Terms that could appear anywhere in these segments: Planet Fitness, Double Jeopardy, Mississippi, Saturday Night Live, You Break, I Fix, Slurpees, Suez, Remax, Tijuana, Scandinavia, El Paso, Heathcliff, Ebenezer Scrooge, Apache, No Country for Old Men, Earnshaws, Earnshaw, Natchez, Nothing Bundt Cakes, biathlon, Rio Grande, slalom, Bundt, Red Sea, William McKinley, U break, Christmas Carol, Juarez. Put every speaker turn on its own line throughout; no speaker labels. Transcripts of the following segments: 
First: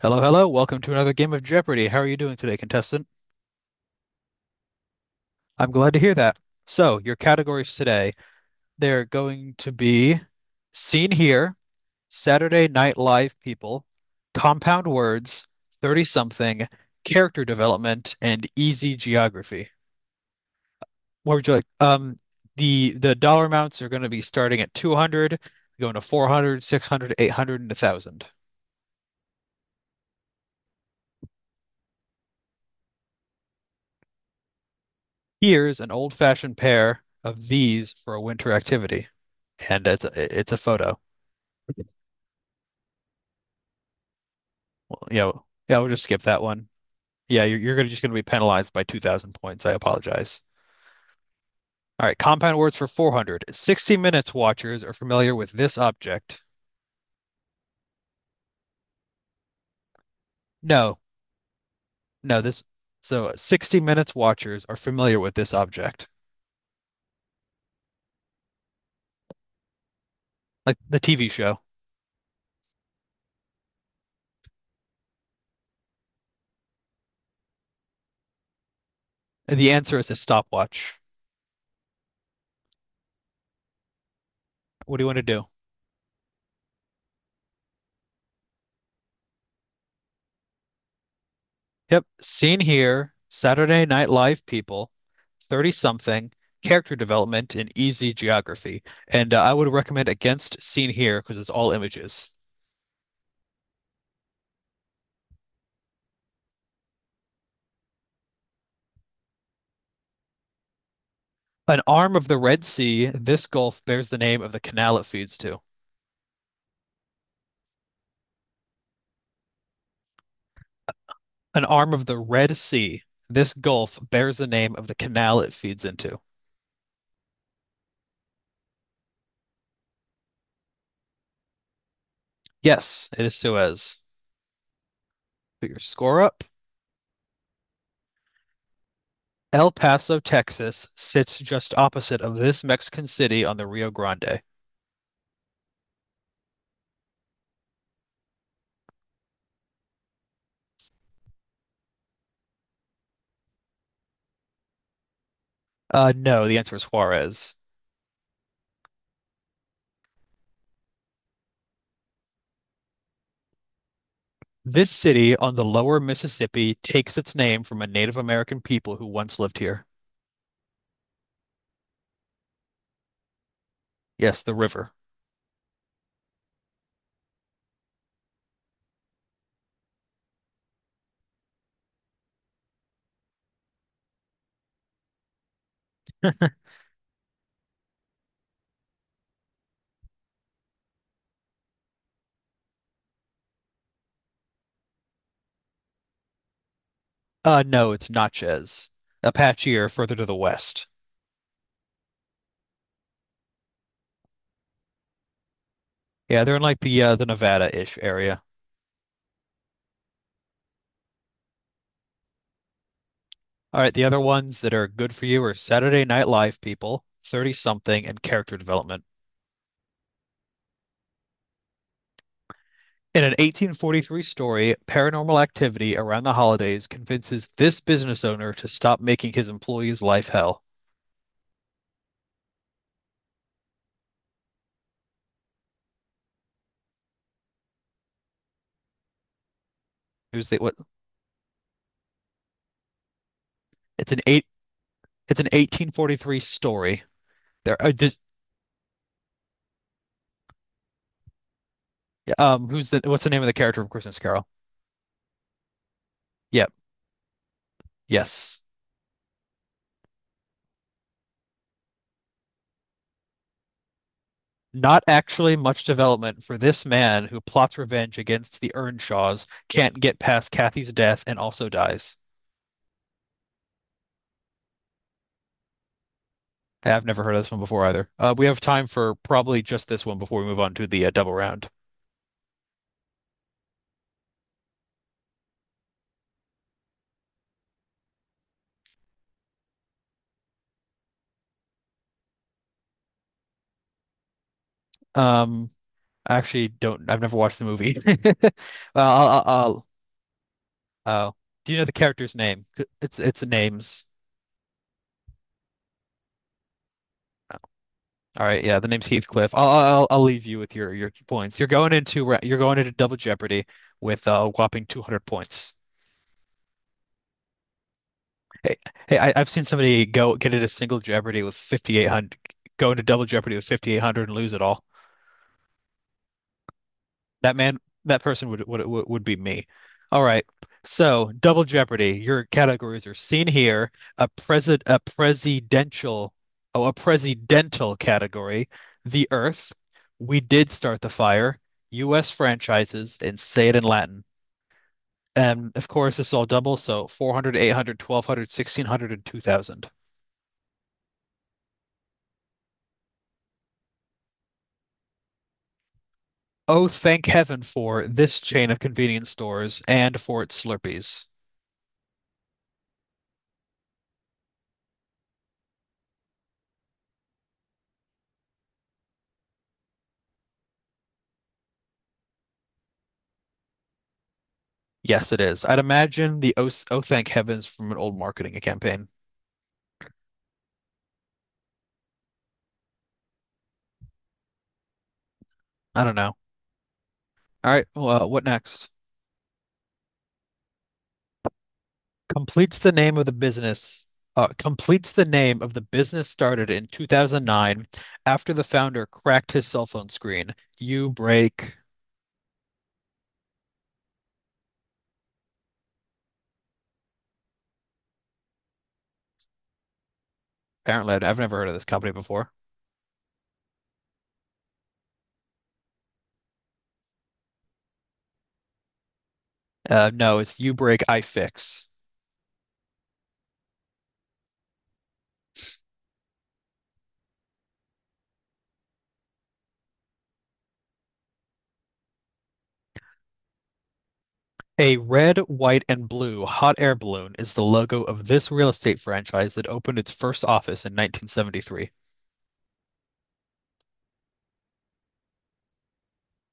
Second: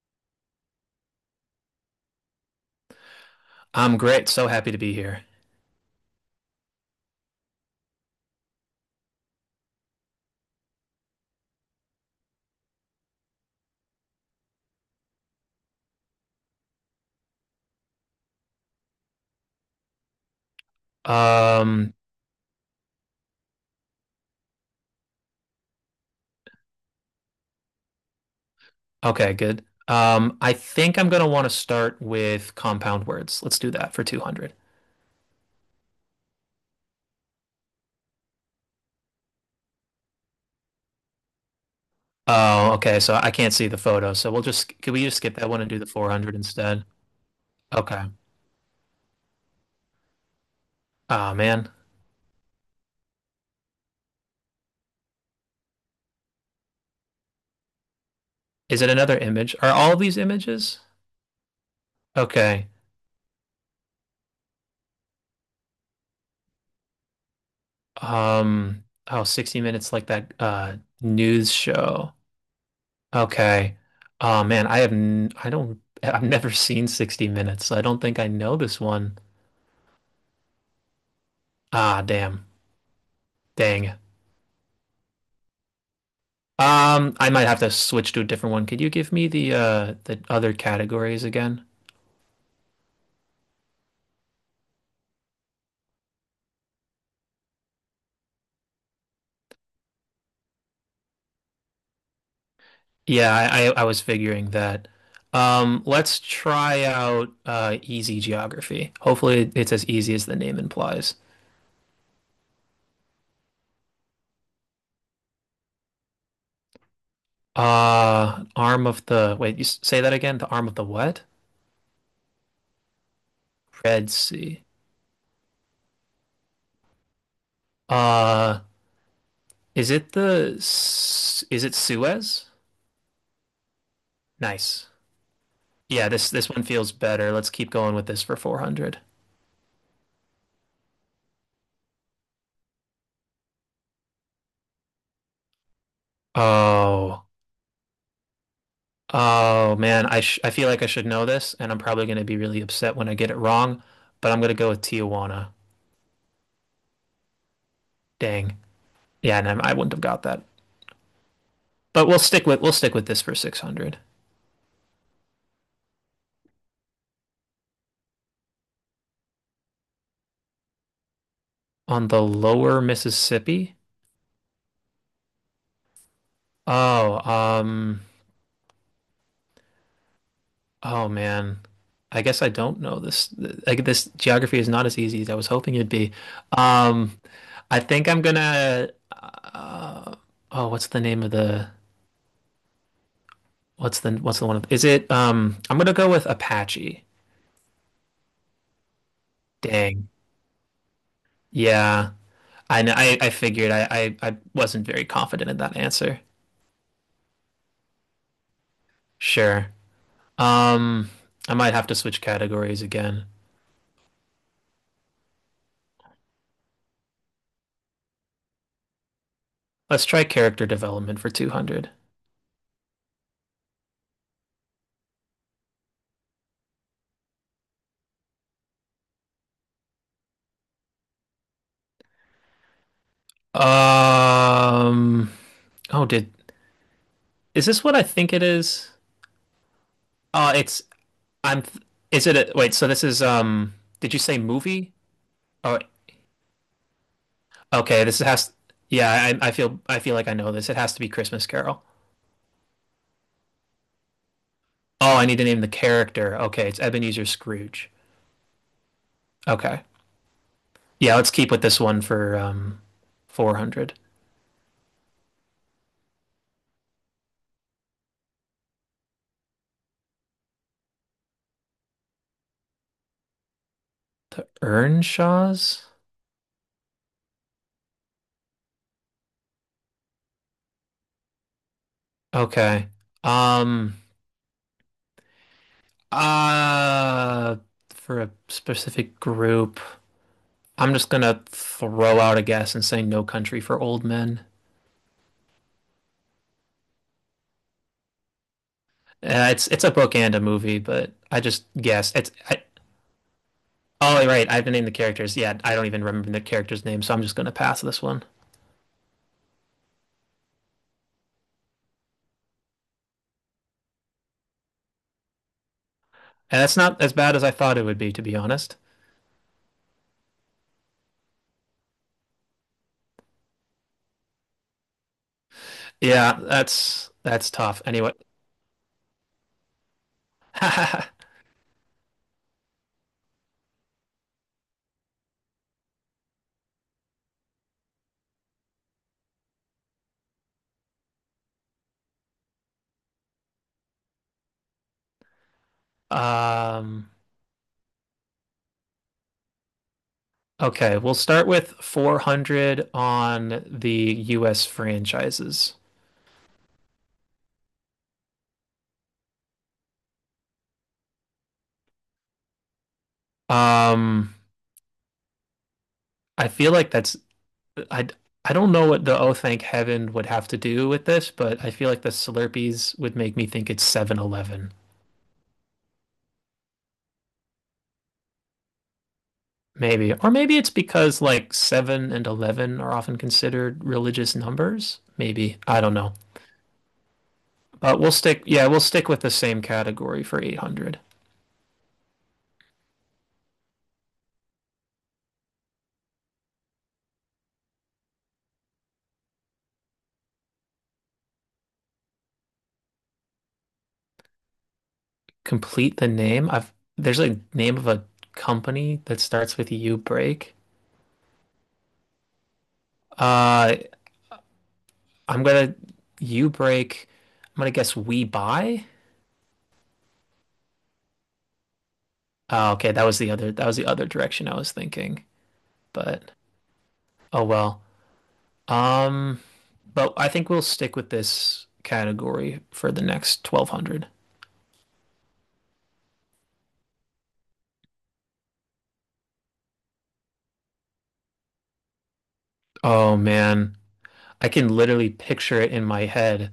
Hello, hello. Welcome to another game of Jeopardy. How are you doing today, contestant?
I'm great. So happy to be here.
I'm glad to hear that. So, your categories today, they're going to be Seen Here, Saturday Night Live People, Compound Words, 30 something, Character Development, and Easy Geography. What would you like?
Um,
The dollar amounts are going to be starting at 200, going to 400, 600, 800, and 1,000.
okay, good. I think I'm gonna want to start with compound words. Let's do that for 200.
Here's an old-fashioned pair of these for a winter activity. And it's a photo.
Oh, okay. So I can't see the photo. So we'll just, can we just skip that one and
Yeah,
do the
we'll just skip
400
that one.
instead?
Yeah, you're just
Okay.
going to be penalized by 2,000 points. I apologize.
Oh, man.
All right, compound words for 400. 60 Minutes watchers are familiar with this object.
Is it another image? Are all of these images?
No, no, this.
Okay.
So 60 Minutes watchers are familiar with this object,
Oh, 60 Minutes like that
like the TV
news
show.
show. Okay. Oh, man. I have, n I don't, I've never seen 60 Minutes. So I don't think I know this one.
And the answer is a stopwatch.
Ah, damn. Dang.
What do you want to do?
I might have to switch to a different one. Could you give me the the other categories again?
Yep, seen here, Saturday Night Live people 30 something, character development, and easy geography. And I would recommend Against Seen Here because it's all images.
Yeah, I was figuring that. Let's try out easy geography. Hopefully it's as easy as the name implies.
An arm of the Red Sea, this gulf bears the name of the canal it feeds to.
Arm of the, wait, you say that again? The arm of the what?
An arm of the Red Sea, this gulf
Red
bears the
Sea.
name of the canal it feeds into.
Uh, is it the S- is it Suez?
Yes, it is Suez.
Nice.
Put your
Yeah,
score
this
up.
this one feels better. Let's keep going with this for 400.
El Paso, Texas sits just opposite of this Mexican city on the Rio Grande.
Oh. Oh man, I feel like I should know this, and I'm probably going to be really upset when I get it wrong. But I'm going to go with Tijuana.
No, the answer is Juarez.
Dang. Yeah, and I wouldn't have got that. But we'll stick with this for 600
This city on the lower Mississippi takes its name from a Native American people who once lived here.
on the lower Mississippi.
Yes, the river.
Oh, oh man. I guess I don't know this. Like this geography is not as easy as I was hoping it'd be. Um, I think I'm gonna. Uh, oh, what's the name of the? What's the one of? Is it? I'm gonna go with Apache.
No, it's Natchez. Apache are
Dang.
further to the west.
Yeah. I know. I figured I wasn't very confident in that answer.
Yeah, they're in like the Nevada-ish area.
Sure. Um, I might have to switch categories again.
All right, the other ones that are good for you are Saturday Night Live people, 30 something, and character development.
Let's try character development for 200.
In an 1843-story, paranormal activity around the holidays convinces this business owner to stop making his employees' life hell.
Um, oh, did, is this what I think it is?
It was the, what?
It's, I'm, is it a, wait, so this is,
It's
did you
an
say
eight.
movie?
It's an
Oh,
1843 story. There,
okay.
did,
This has, yeah, I feel like I know this. It has to be Christmas Carol.
who's the what's the name of the character from Christmas Carol?
Oh, I need to name the character. Okay.
Yep,
It's Ebenezer Scrooge.
yes.
Okay. Yeah, let's keep with this one for 400.
Not actually much development for this man who plots revenge against the Earnshaws, can't get past Kathy's death, and also dies.
The Earnshaws?
Hey, I've never heard of this one before either. We have time for probably just this one before we move on to the double round.
Okay. Um uh for a specific group, I'm just gonna throw out a guess and say No Country for Old Men.
Um, I actually don't. I've never watched the movie. Well,
It's a book and a movie, but
oh,
I just
do you know the
guessed.
character's name? It's names.
Oh right, I've named the characters. Yeah, I don't even remember the character's name, so I'm just gonna pass this one.
All right, yeah, the name's Heathcliff. I'll leave you with your points. You're going into Double Jeopardy with a whopping 200 points.
And that's not as bad as I thought it would be, to be
Hey,
honest.
hey, I've seen somebody go get into single Jeopardy with 5,800, go into Double Jeopardy with 5,800 and lose it all.
Yeah, that's
That man,
tough. Anyway,
that person would be me. All right. So, Double Jeopardy. Your categories are seen here. A president, a presidential, oh, a presidential category. The Earth. We did start the fire. U.S. franchises and say it in Latin. And of course, it's all double, so
um,
400, 800, 1,200, 1,600, and 2,000.
Okay we'll start with 400 on the US franchises.
Oh, thank heaven for this chain of convenience stores and for its Slurpees.
Um, I feel like that's I I don't know what the Oh Thank Heaven would have to do with this, but I feel like the Slurpees would make me think it's 7-Eleven.
Yes, it is. I'd imagine the oh thank heavens from an old marketing campaign.
Maybe. Or maybe it's because like 7 and 11 are often considered religious numbers. Maybe. I don't
I
know.
don't know. All right,
But we'll
well,
stick
what
yeah, we'll
next?
stick with the same category for 800.
Completes the name of the business. Completes the name of the business started in 2009 after the founder cracked his cell phone screen. You break.
Complete the name. I've There's a name of a company that starts with U break.
Apparently, I have never heard of this company before.
Uh, I'm gonna U break. I'm gonna guess we buy.
No, it's You Break, I Fix.
Oh, okay, that was the other direction I was thinking. But oh well. Um, but I think we'll stick with this category for the next 1200.
A red, white, and blue hot air balloon is the logo of this real estate franchise that opened its first office in 1973.
Oh man, I can literally picture it in my head.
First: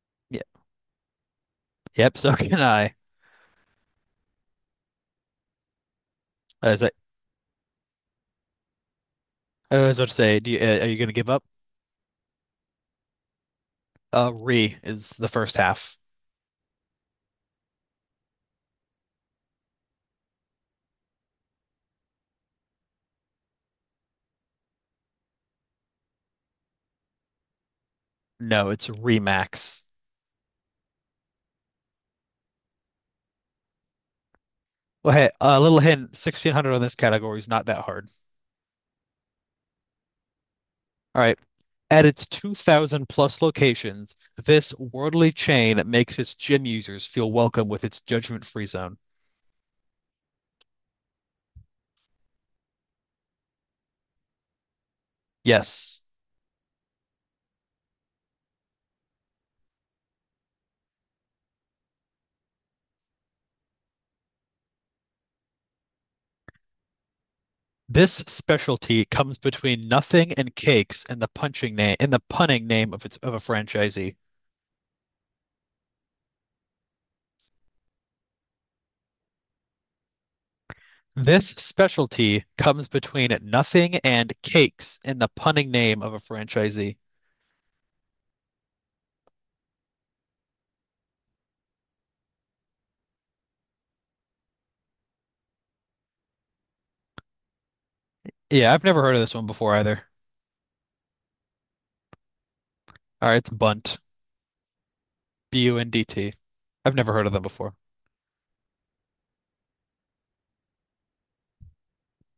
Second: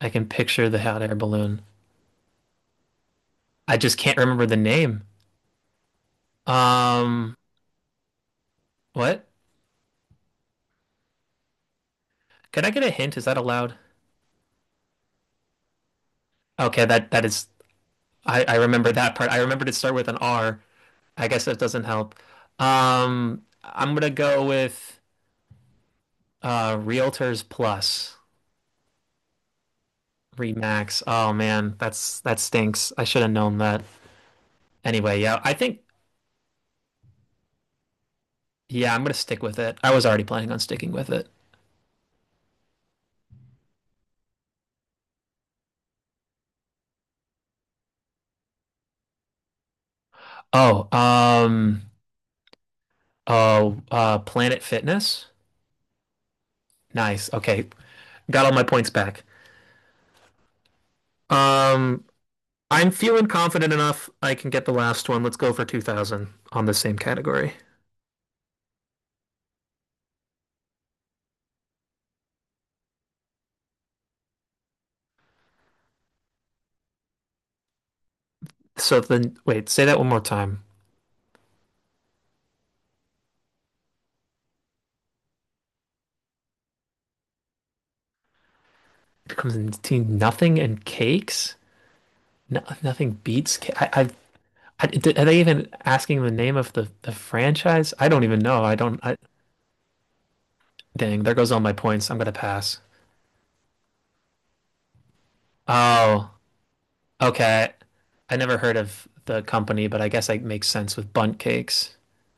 I can
Yep,
picture the hot air balloon.
yep, so can I.
I just can't remember the name.
Is that
Um, what?
I was about to say, are you going to give up?
Can I get a hint? Is that allowed?
Re is the first half.
Okay, that is. I remember that part. I remember to start with an R. I guess that doesn't help. I'm gonna go with Realtors Plus.
No, it's Remax.
Remax. Oh man, that stinks. I should have known that.
Well,
Anyway,
hey,
yeah, I
a little
think.
hint, 1600 on this category is not that hard.
Yeah, I'm gonna stick with it. I was already planning on sticking with
All
it.
right. At its 2,000 plus locations, this worldly chain makes its gym users feel welcome with its judgment-free zone.
Oh, oh, Planet Fitness.
Yes.
Nice. Okay, got all my points back. Um, I'm feeling confident enough I can get the last one. Let's go for 2000 on the same category.
This specialty comes between nothing and cakes in the punning name of a franchisee.
So then, wait, say that one more time.
This specialty comes between nothing and cakes in the punning name of a franchisee.
It comes in between nothing and cakes. No, nothing beats. I, are they even asking the name of the franchise? I don't even know.
Yeah,
I
I've
don't.
never heard
I,
of this one before either.
dang, there goes all my points. I'm gonna pass.
All right, it's Bunt.
Oh,
Bundt. I've never heard of them
okay.
before.
I never heard of the company, but I guess it makes sense with bunt cakes.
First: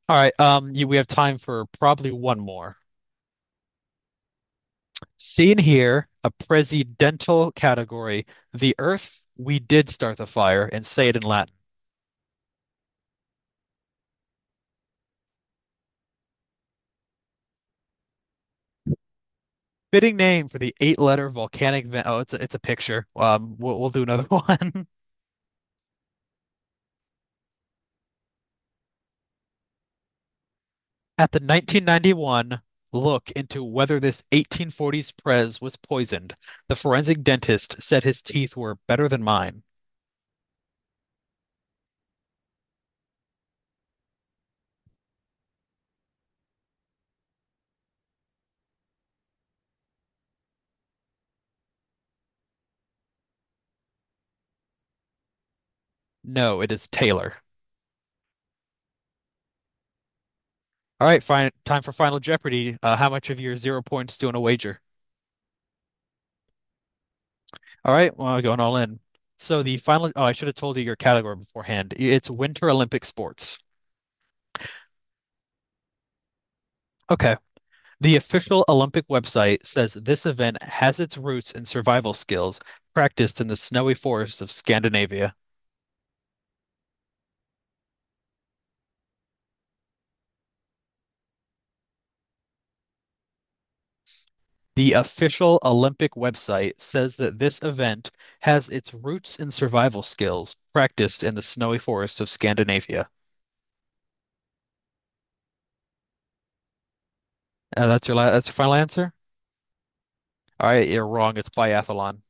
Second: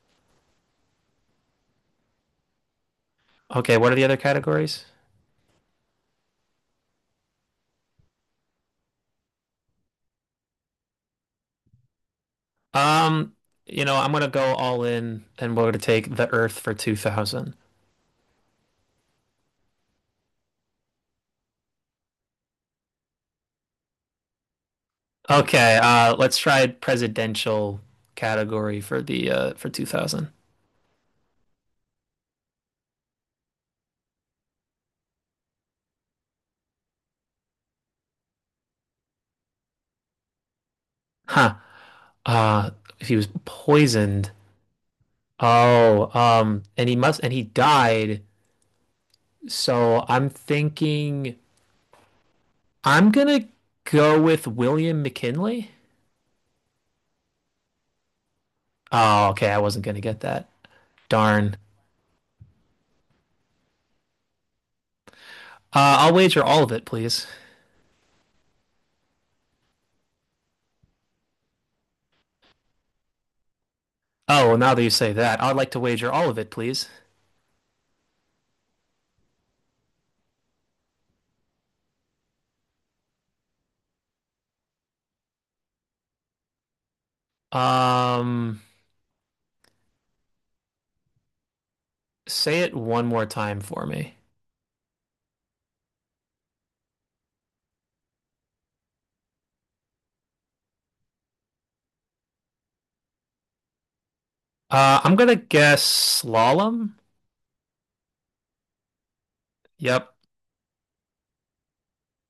All right, we have time for probably one more.
Okay, what are the other categories?
Seen here, a presidential category, the earth we did start the fire, and say it in Latin.
Um, I'm gonna go all in and we're gonna take the Earth for 2000.
Fitting name for the eight-letter volcanic vent. Oh, it's a picture. We'll do another one.
Okay, let's try presidential category for the for 2000.
At the 1991 look into whether this 1840s Prez was poisoned, the forensic dentist said his teeth were better than mine.
Huh. Uh, he was poisoned. Oh, and he must and he died. So I'm thinking I'm gonna go with William McKinley.
No, it is Taylor.
Oh, okay, I wasn't gonna get that.
All right, fine.
Darn.
Time for Final Jeopardy. How much of your 0 points do you want to wager?
I'll wager all of it, please.
All right, well, going all in. I should have told you your category beforehand. It's Winter Olympic sports.
Oh, well, now that you say that, I'd like to wager all of it, please.
Okay. The official Olympic website says this event has its roots in survival skills practiced in the snowy forests of Scandinavia.
Um, say it one more time for me.
The official Olympic website says that this event has its roots in survival skills practiced in the snowy forests of Scandinavia.
I'm gonna guess slalom.
That's your final answer?
Yep.
All right, you're wrong. It's biathlon.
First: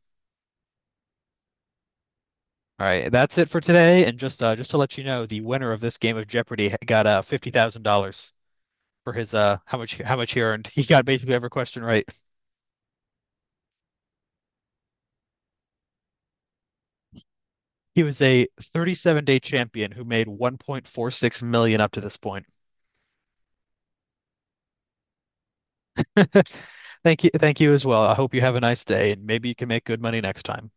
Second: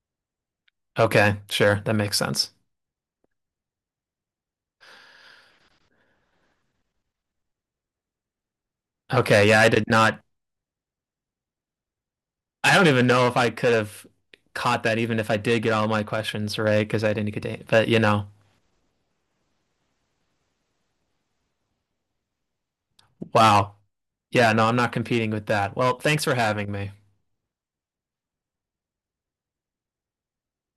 Okay, sure. That makes sense.
All right, that's it for today. And just just to let you know, the winner of this game of Jeopardy got $50,000 for his
Okay, yeah, I
how
did
much how
not.
much he earned. He got basically every question right.
I don't even know if I could have caught that, even if I did get all my questions right, because I didn't get to. But you
He was
know,
a 37-day champion who made 1.46 million up to this point.
wow. Yeah, no, I'm not competing with that. Well, thanks for having me.
Thank you as well. I hope you have a nice day, and maybe you can make good money next time.